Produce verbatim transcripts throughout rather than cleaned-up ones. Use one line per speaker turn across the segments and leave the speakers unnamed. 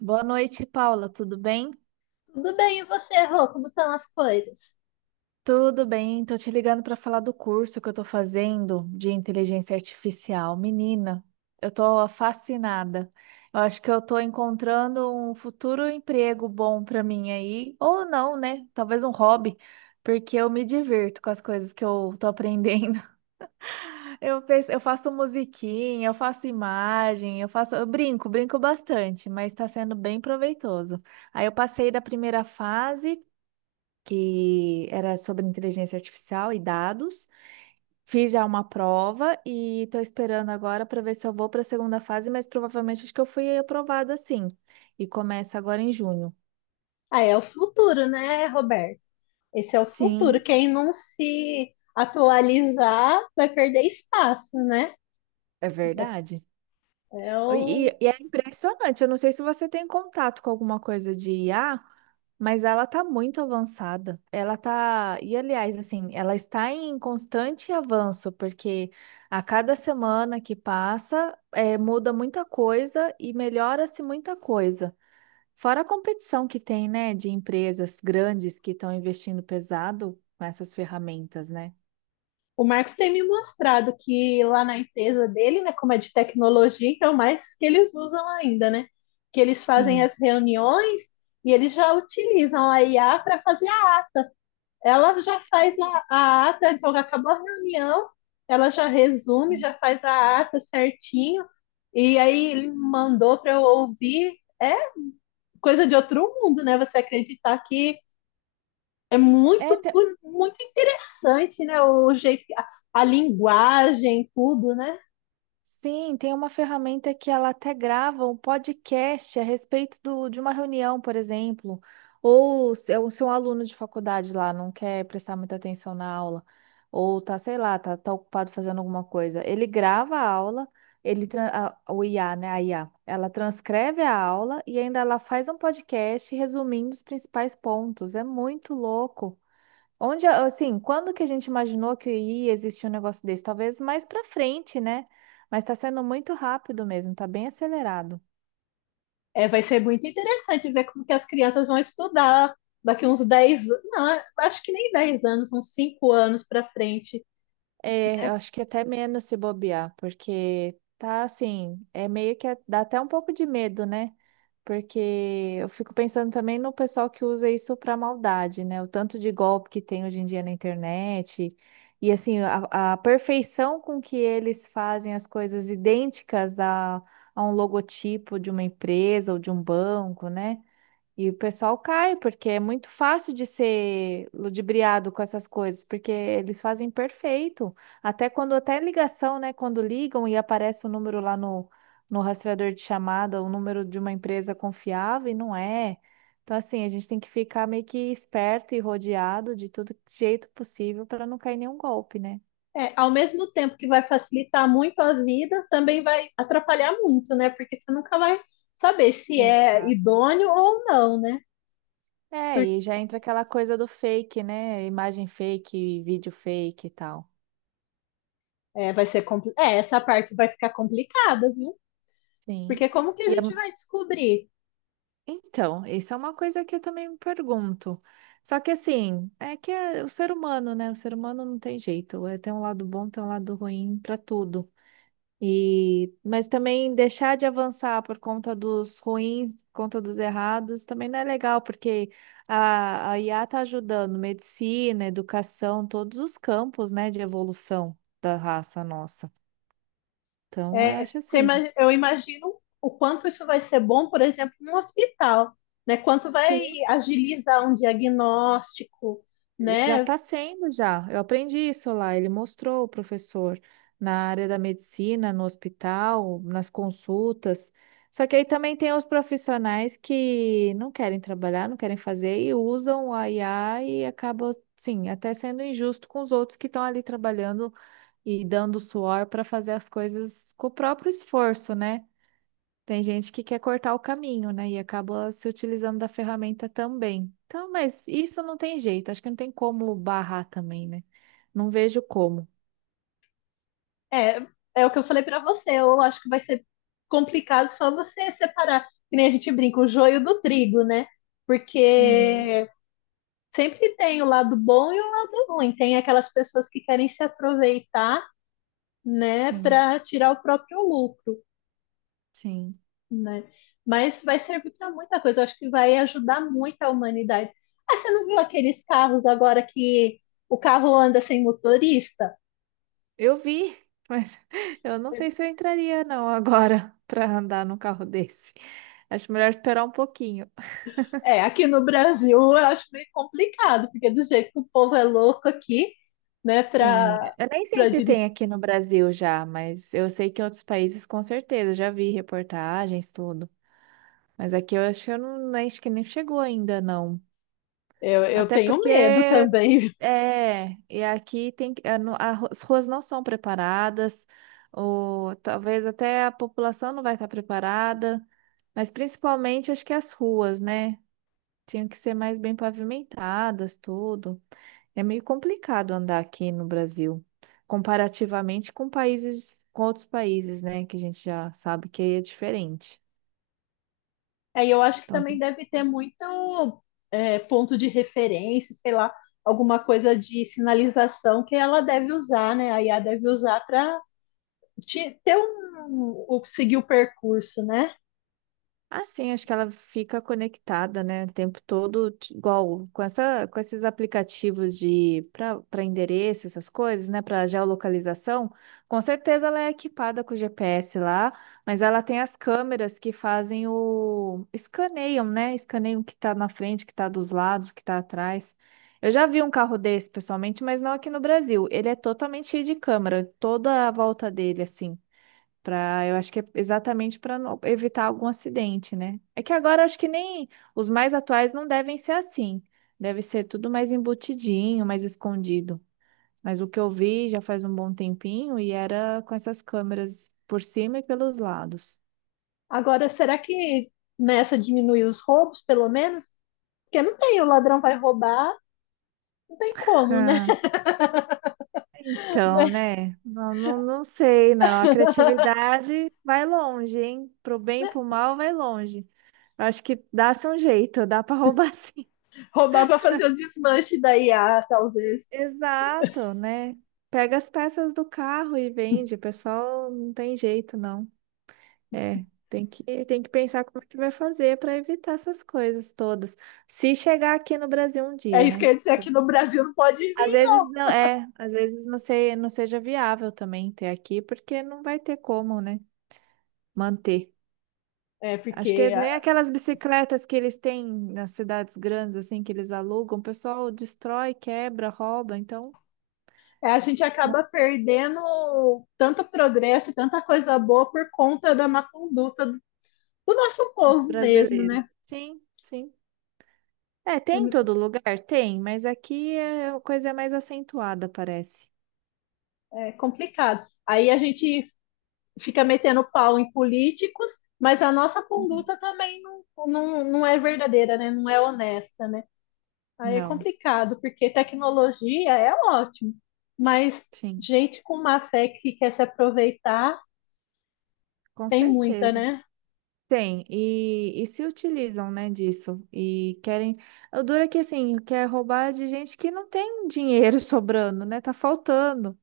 Boa noite, Paula. Tudo bem?
Tudo bem, e você, Rô? Como estão as coisas?
Tudo bem. Tô te ligando para falar do curso que eu tô fazendo de inteligência artificial. Menina, eu tô fascinada. Eu acho que eu tô encontrando um futuro emprego bom para mim aí, ou não, né? Talvez um hobby, porque eu me divirto com as coisas que eu tô aprendendo. Eu penso, eu faço musiquinha, eu faço imagem, eu faço, eu brinco, brinco bastante, mas está sendo bem proveitoso. Aí eu passei da primeira fase que era sobre inteligência artificial e dados. Fiz já uma prova e estou esperando agora para ver se eu vou para a segunda fase, mas provavelmente acho que eu fui aprovada sim. E começa agora em junho.
Ah, é o futuro, né, Roberto? Esse é o futuro.
Sim,
Quem não se atualizar vai perder espaço, né?
é
É
verdade.
é
E,
o...
e é impressionante. Eu não sei se você tem contato com alguma coisa de I A, mas ela tá muito avançada. Ela tá, e aliás, assim, ela está em constante avanço, porque a cada semana que passa, eh, muda muita coisa e melhora-se muita coisa. Fora a competição que tem, né, de empresas grandes que estão investindo pesado com essas ferramentas, né?
o Marcos tem me mostrado que lá na empresa dele, né, como é de tecnologia, então mais que eles usam ainda, né? Que eles fazem
Sim.
as reuniões e eles já utilizam a I A para fazer, ela já faz a, a ata, então acabou a reunião, ela já resume, já faz a ata certinho, e aí ele mandou para eu ouvir. É coisa de outro mundo, né? Você acreditar que é
É,
muito,
te-
muito interessante, né? O jeito, a, a linguagem, tudo, né?
Sim, tem uma ferramenta que ela até grava um podcast a respeito do, de uma reunião, por exemplo, ou se é o seu aluno de faculdade lá não quer prestar muita atenção na aula, ou tá, sei lá, tá, tá ocupado fazendo alguma coisa. Ele grava a aula, ele, tran- a- o I A, né, a I A, ela transcreve a aula e ainda ela faz um podcast resumindo os principais pontos. É muito louco. Onde, assim, quando que a gente imaginou que ia existir um negócio desse? Talvez mais pra frente, né? Mas tá sendo muito rápido mesmo, tá bem acelerado.
É, vai ser muito interessante ver como que as crianças vão estudar daqui uns dez, não, acho que nem dez anos, uns cinco anos para frente.
É, eu acho que até menos se bobear, porque tá assim, é meio que dá até um pouco de medo, né? Porque eu fico pensando também no pessoal que usa isso pra maldade, né? O tanto de golpe que tem hoje em dia na internet. E assim, a, a perfeição com que eles fazem as coisas idênticas a, a um logotipo de uma empresa ou de um banco, né? E o pessoal cai, porque é muito fácil de ser ludibriado com essas coisas, porque eles fazem perfeito. Até quando, até ligação, né? Quando ligam e aparece o número lá no, no rastreador de chamada, o número de uma empresa confiável, e não é. Então, assim, a gente tem que ficar meio que esperto e rodeado de todo jeito possível para não cair nenhum golpe, né?
É, ao mesmo tempo que vai facilitar muito a vida, também vai atrapalhar muito, né? Porque você nunca vai saber se é
Exato.
idôneo ou não, né?
É,
Porque,
e já entra aquela coisa do fake, né? Imagem fake, vídeo fake e tal.
é, vai ser compli- é, essa parte vai ficar complicada, viu?
Sim.
Porque como que
e
a
é
gente vai descobrir?
Então, isso é uma coisa que eu também me pergunto. Só que assim, é que é o ser humano, né? O ser humano não tem jeito. É, tem um lado bom, tem um lado ruim para tudo. E, mas também deixar de avançar por conta dos ruins, por conta dos errados, também não é legal, porque a, a I A está ajudando medicina, educação, todos os campos, né, de evolução da raça nossa. Então, eu
É,
acho
você ima-
assim.
eu imagino o quanto isso vai ser bom, por exemplo, num hospital, né? Quanto vai
Sim,
agilizar um diagnóstico,
já
né?
está sendo, já. Eu aprendi isso lá. Ele mostrou o professor na área da medicina, no hospital, nas consultas. Só que aí também tem os profissionais que não querem trabalhar, não querem fazer e usam a I A e acaba, sim, até sendo injusto com os outros que estão ali trabalhando e dando suor para fazer as coisas com o próprio esforço, né? Tem gente que quer cortar o caminho, né? E acaba se utilizando da ferramenta também. Então, mas isso não tem jeito. Acho que não tem como barrar também, né? Não vejo como.
É, é o que eu falei pra você. Eu acho que vai ser complicado só você separar, que nem a gente brinca, o joio do trigo, né?
Uhum.
Porque sempre tem o lado bom e o lado ruim. Tem aquelas pessoas que querem se aproveitar, né,
Sim,
para tirar o próprio lucro,
sim.
né? Mas vai servir para muita coisa. Eu acho que vai ajudar muito a humanidade. Ah, você não viu aqueles carros agora que o carro anda sem motorista?
Eu vi, mas eu não sei se eu entraria não agora para andar num carro desse. Acho melhor esperar um pouquinho.
É, aqui no Brasil eu acho meio complicado, porque do jeito que o povo é louco aqui, né,
Sim,
para
eu nem sei
para
se
dirigir.
tem aqui no Brasil já, mas eu sei que em outros países com certeza já vi reportagens, tudo. Mas aqui eu acho que eu não, acho que nem chegou ainda não.
Eu, eu
Até
tenho medo
porque
também. Viu?
é, e aqui tem que- a no- a ru- as ruas não são preparadas, ou talvez até a população não vai estar preparada, mas principalmente acho que as ruas, né? Tinham que ser mais bem pavimentadas, tudo. É meio complicado andar aqui no Brasil, comparativamente com países, com outros países, né? Que a gente já sabe que é diferente.
Aí eu acho que
Então,
também deve ter muito, é, ponto de referência, sei lá, alguma coisa de sinalização que ela deve usar, né? A I A deve usar para ter um, o, seguir o percurso, né?
assim, acho que ela fica conectada, né, o tempo todo, t- igual com essa, com esses aplicativos de para para endereço, essas coisas, né, para geolocalização. Com certeza ela é equipada com G P S lá, mas ela tem as câmeras que fazem o escaneiam, né? Escaneiam o que está na frente, o que está dos lados, o que está atrás. Eu já vi um carro desse pessoalmente, mas não aqui no Brasil. Ele é totalmente cheio de câmera, toda a volta dele assim. Pra, eu acho que é exatamente para evitar algum acidente, né? É que agora acho que nem os mais atuais não devem ser assim. Deve ser tudo mais embutidinho, mais escondido. Mas o que eu vi já faz um bom tempinho e era com essas câmeras por cima e pelos lados.
Agora, será que nessa diminuir os roubos, pelo menos? Porque não tem, o ladrão vai roubar, não tem como, né?
Ah, então, né? Não, não, não sei, não. A criatividade vai longe, hein? Pro bem e pro mal vai longe. Eu acho que dá-se um jeito, dá para roubar sim.
Roubar para fazer o desmanche da I A, talvez.
Exato, né? Pega as peças do carro e vende. O pessoal não tem jeito, não. É, tem que, tem que pensar como é que vai fazer para evitar essas coisas todas. Se chegar aqui no Brasil um
É
dia,
isso que eu
né?
ia dizer, aqui no Brasil não pode
Às
vir,
vezes
não.
não é, às vezes não sei, não seja viável também ter aqui, porque não vai ter como, né? Manter.
É
Acho que
porque a,
nem aquelas bicicletas que eles têm nas cidades grandes, assim, que eles alugam, o pessoal destrói, quebra, rouba, então.
é, a gente acaba perdendo tanto progresso, tanta coisa boa por conta da má conduta do nosso povo mesmo,
Brasileiro.
né?
Sim, sim. É, tem em
É
todo lugar? Tem, mas aqui é, a coisa é mais acentuada, parece.
é complicado. Aí a gente fica metendo pau em políticos, mas a nossa
Uhum.
conduta também não, não, não é verdadeira, né? Não é honesta, né? Aí é
Não,
complicado, porque tecnologia é ótimo, mas
sim,
gente com má fé que quer se aproveitar
com
tem muita,
certeza.
né?
Tem, e, e se utilizam, né, disso. E querem. O duro é que, assim, quer roubar de gente que não tem dinheiro sobrando, né? Tá faltando.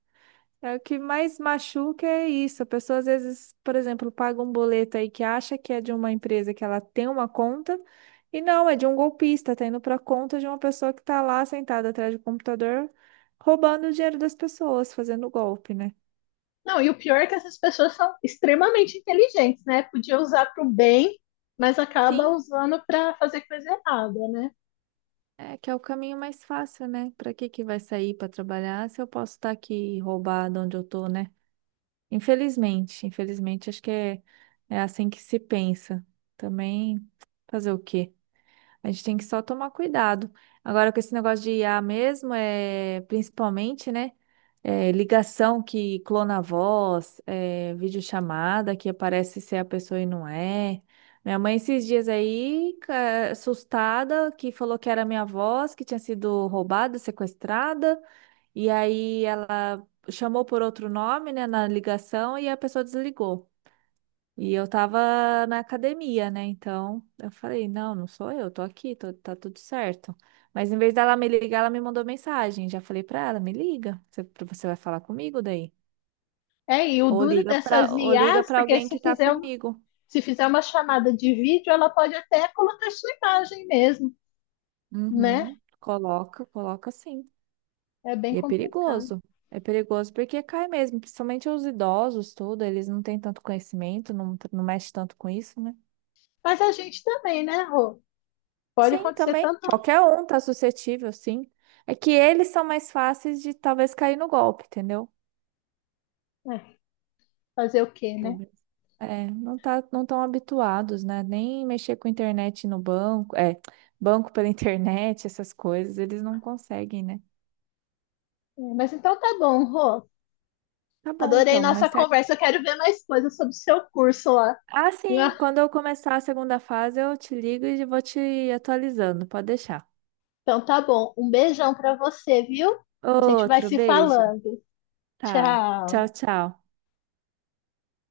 É o que mais machuca é isso. A pessoa às vezes, por exemplo, paga um boleto aí que acha que é de uma empresa que ela tem uma conta e não, é de um golpista, tá indo para conta de uma pessoa que tá lá sentada atrás do computador roubando o dinheiro das pessoas, fazendo golpe, né?
Não, e o pior é que essas pessoas são extremamente inteligentes, né? Podia usar para o bem, mas acaba
Sim,
usando para fazer coisa errada, né?
é que é o caminho mais fácil, né? Para que que vai sair para trabalhar se eu posso estar aqui roubado onde eu tô, né? Infelizmente, infelizmente acho que é, é assim que se pensa. Também fazer o quê? A gente tem que só tomar cuidado. Agora, com esse negócio de I A mesmo, é principalmente, né? é, ligação que clona a voz, é, videochamada que aparece ser a pessoa e não é. Minha mãe, esses dias aí, ca- assustada, que falou que era minha voz, que tinha sido roubada, sequestrada, e aí ela chamou por outro nome, né, na ligação e a pessoa desligou. E eu tava na academia, né? Então eu falei: não, não sou eu, tô aqui, tô- tá tudo certo. Mas em vez dela me ligar, ela me mandou mensagem. Já falei pra ela: me liga, você, você vai falar comigo daí?
É, e o
Ou
duro
liga pra,
dessas
ou liga
I As,
pra
porque
alguém
se
que tá
fizer, um-
comigo.
se fizer uma chamada de vídeo, ela pode até colocar sua imagem mesmo, né?
Uhum, coloca, coloca sim.
É bem
E é
complicado.
perigoso. É perigoso porque cai mesmo, principalmente os idosos, tudo, eles não têm tanto conhecimento, não, não mexe tanto com isso, né?
Mas a gente também, né, Rô? Pode
Sim,
acontecer
também.
tanto,
Qualquer um tá suscetível, sim. É que eles são mais fáceis de talvez cair no golpe, entendeu?
né? Fazer o quê, né?
Talvez. É, não tá, não tão habituados, né? Nem mexer com internet no banco, é, banco pela internet, essas coisas, eles não conseguem, né?
É, mas então tá bom, Rô.
Tá bom,
Adorei
então,
nossa
mais tarde.
conversa. Eu quero ver mais coisas sobre o seu curso lá,
Ah,
viu?
sim, quando eu começar a segunda fase, eu te ligo e vou te atualizando, pode deixar.
Então tá bom. Um beijão pra você, viu? A gente vai
Outro
se
beijo.
falando.
Tá. Tchau,
Tchau.
tchau.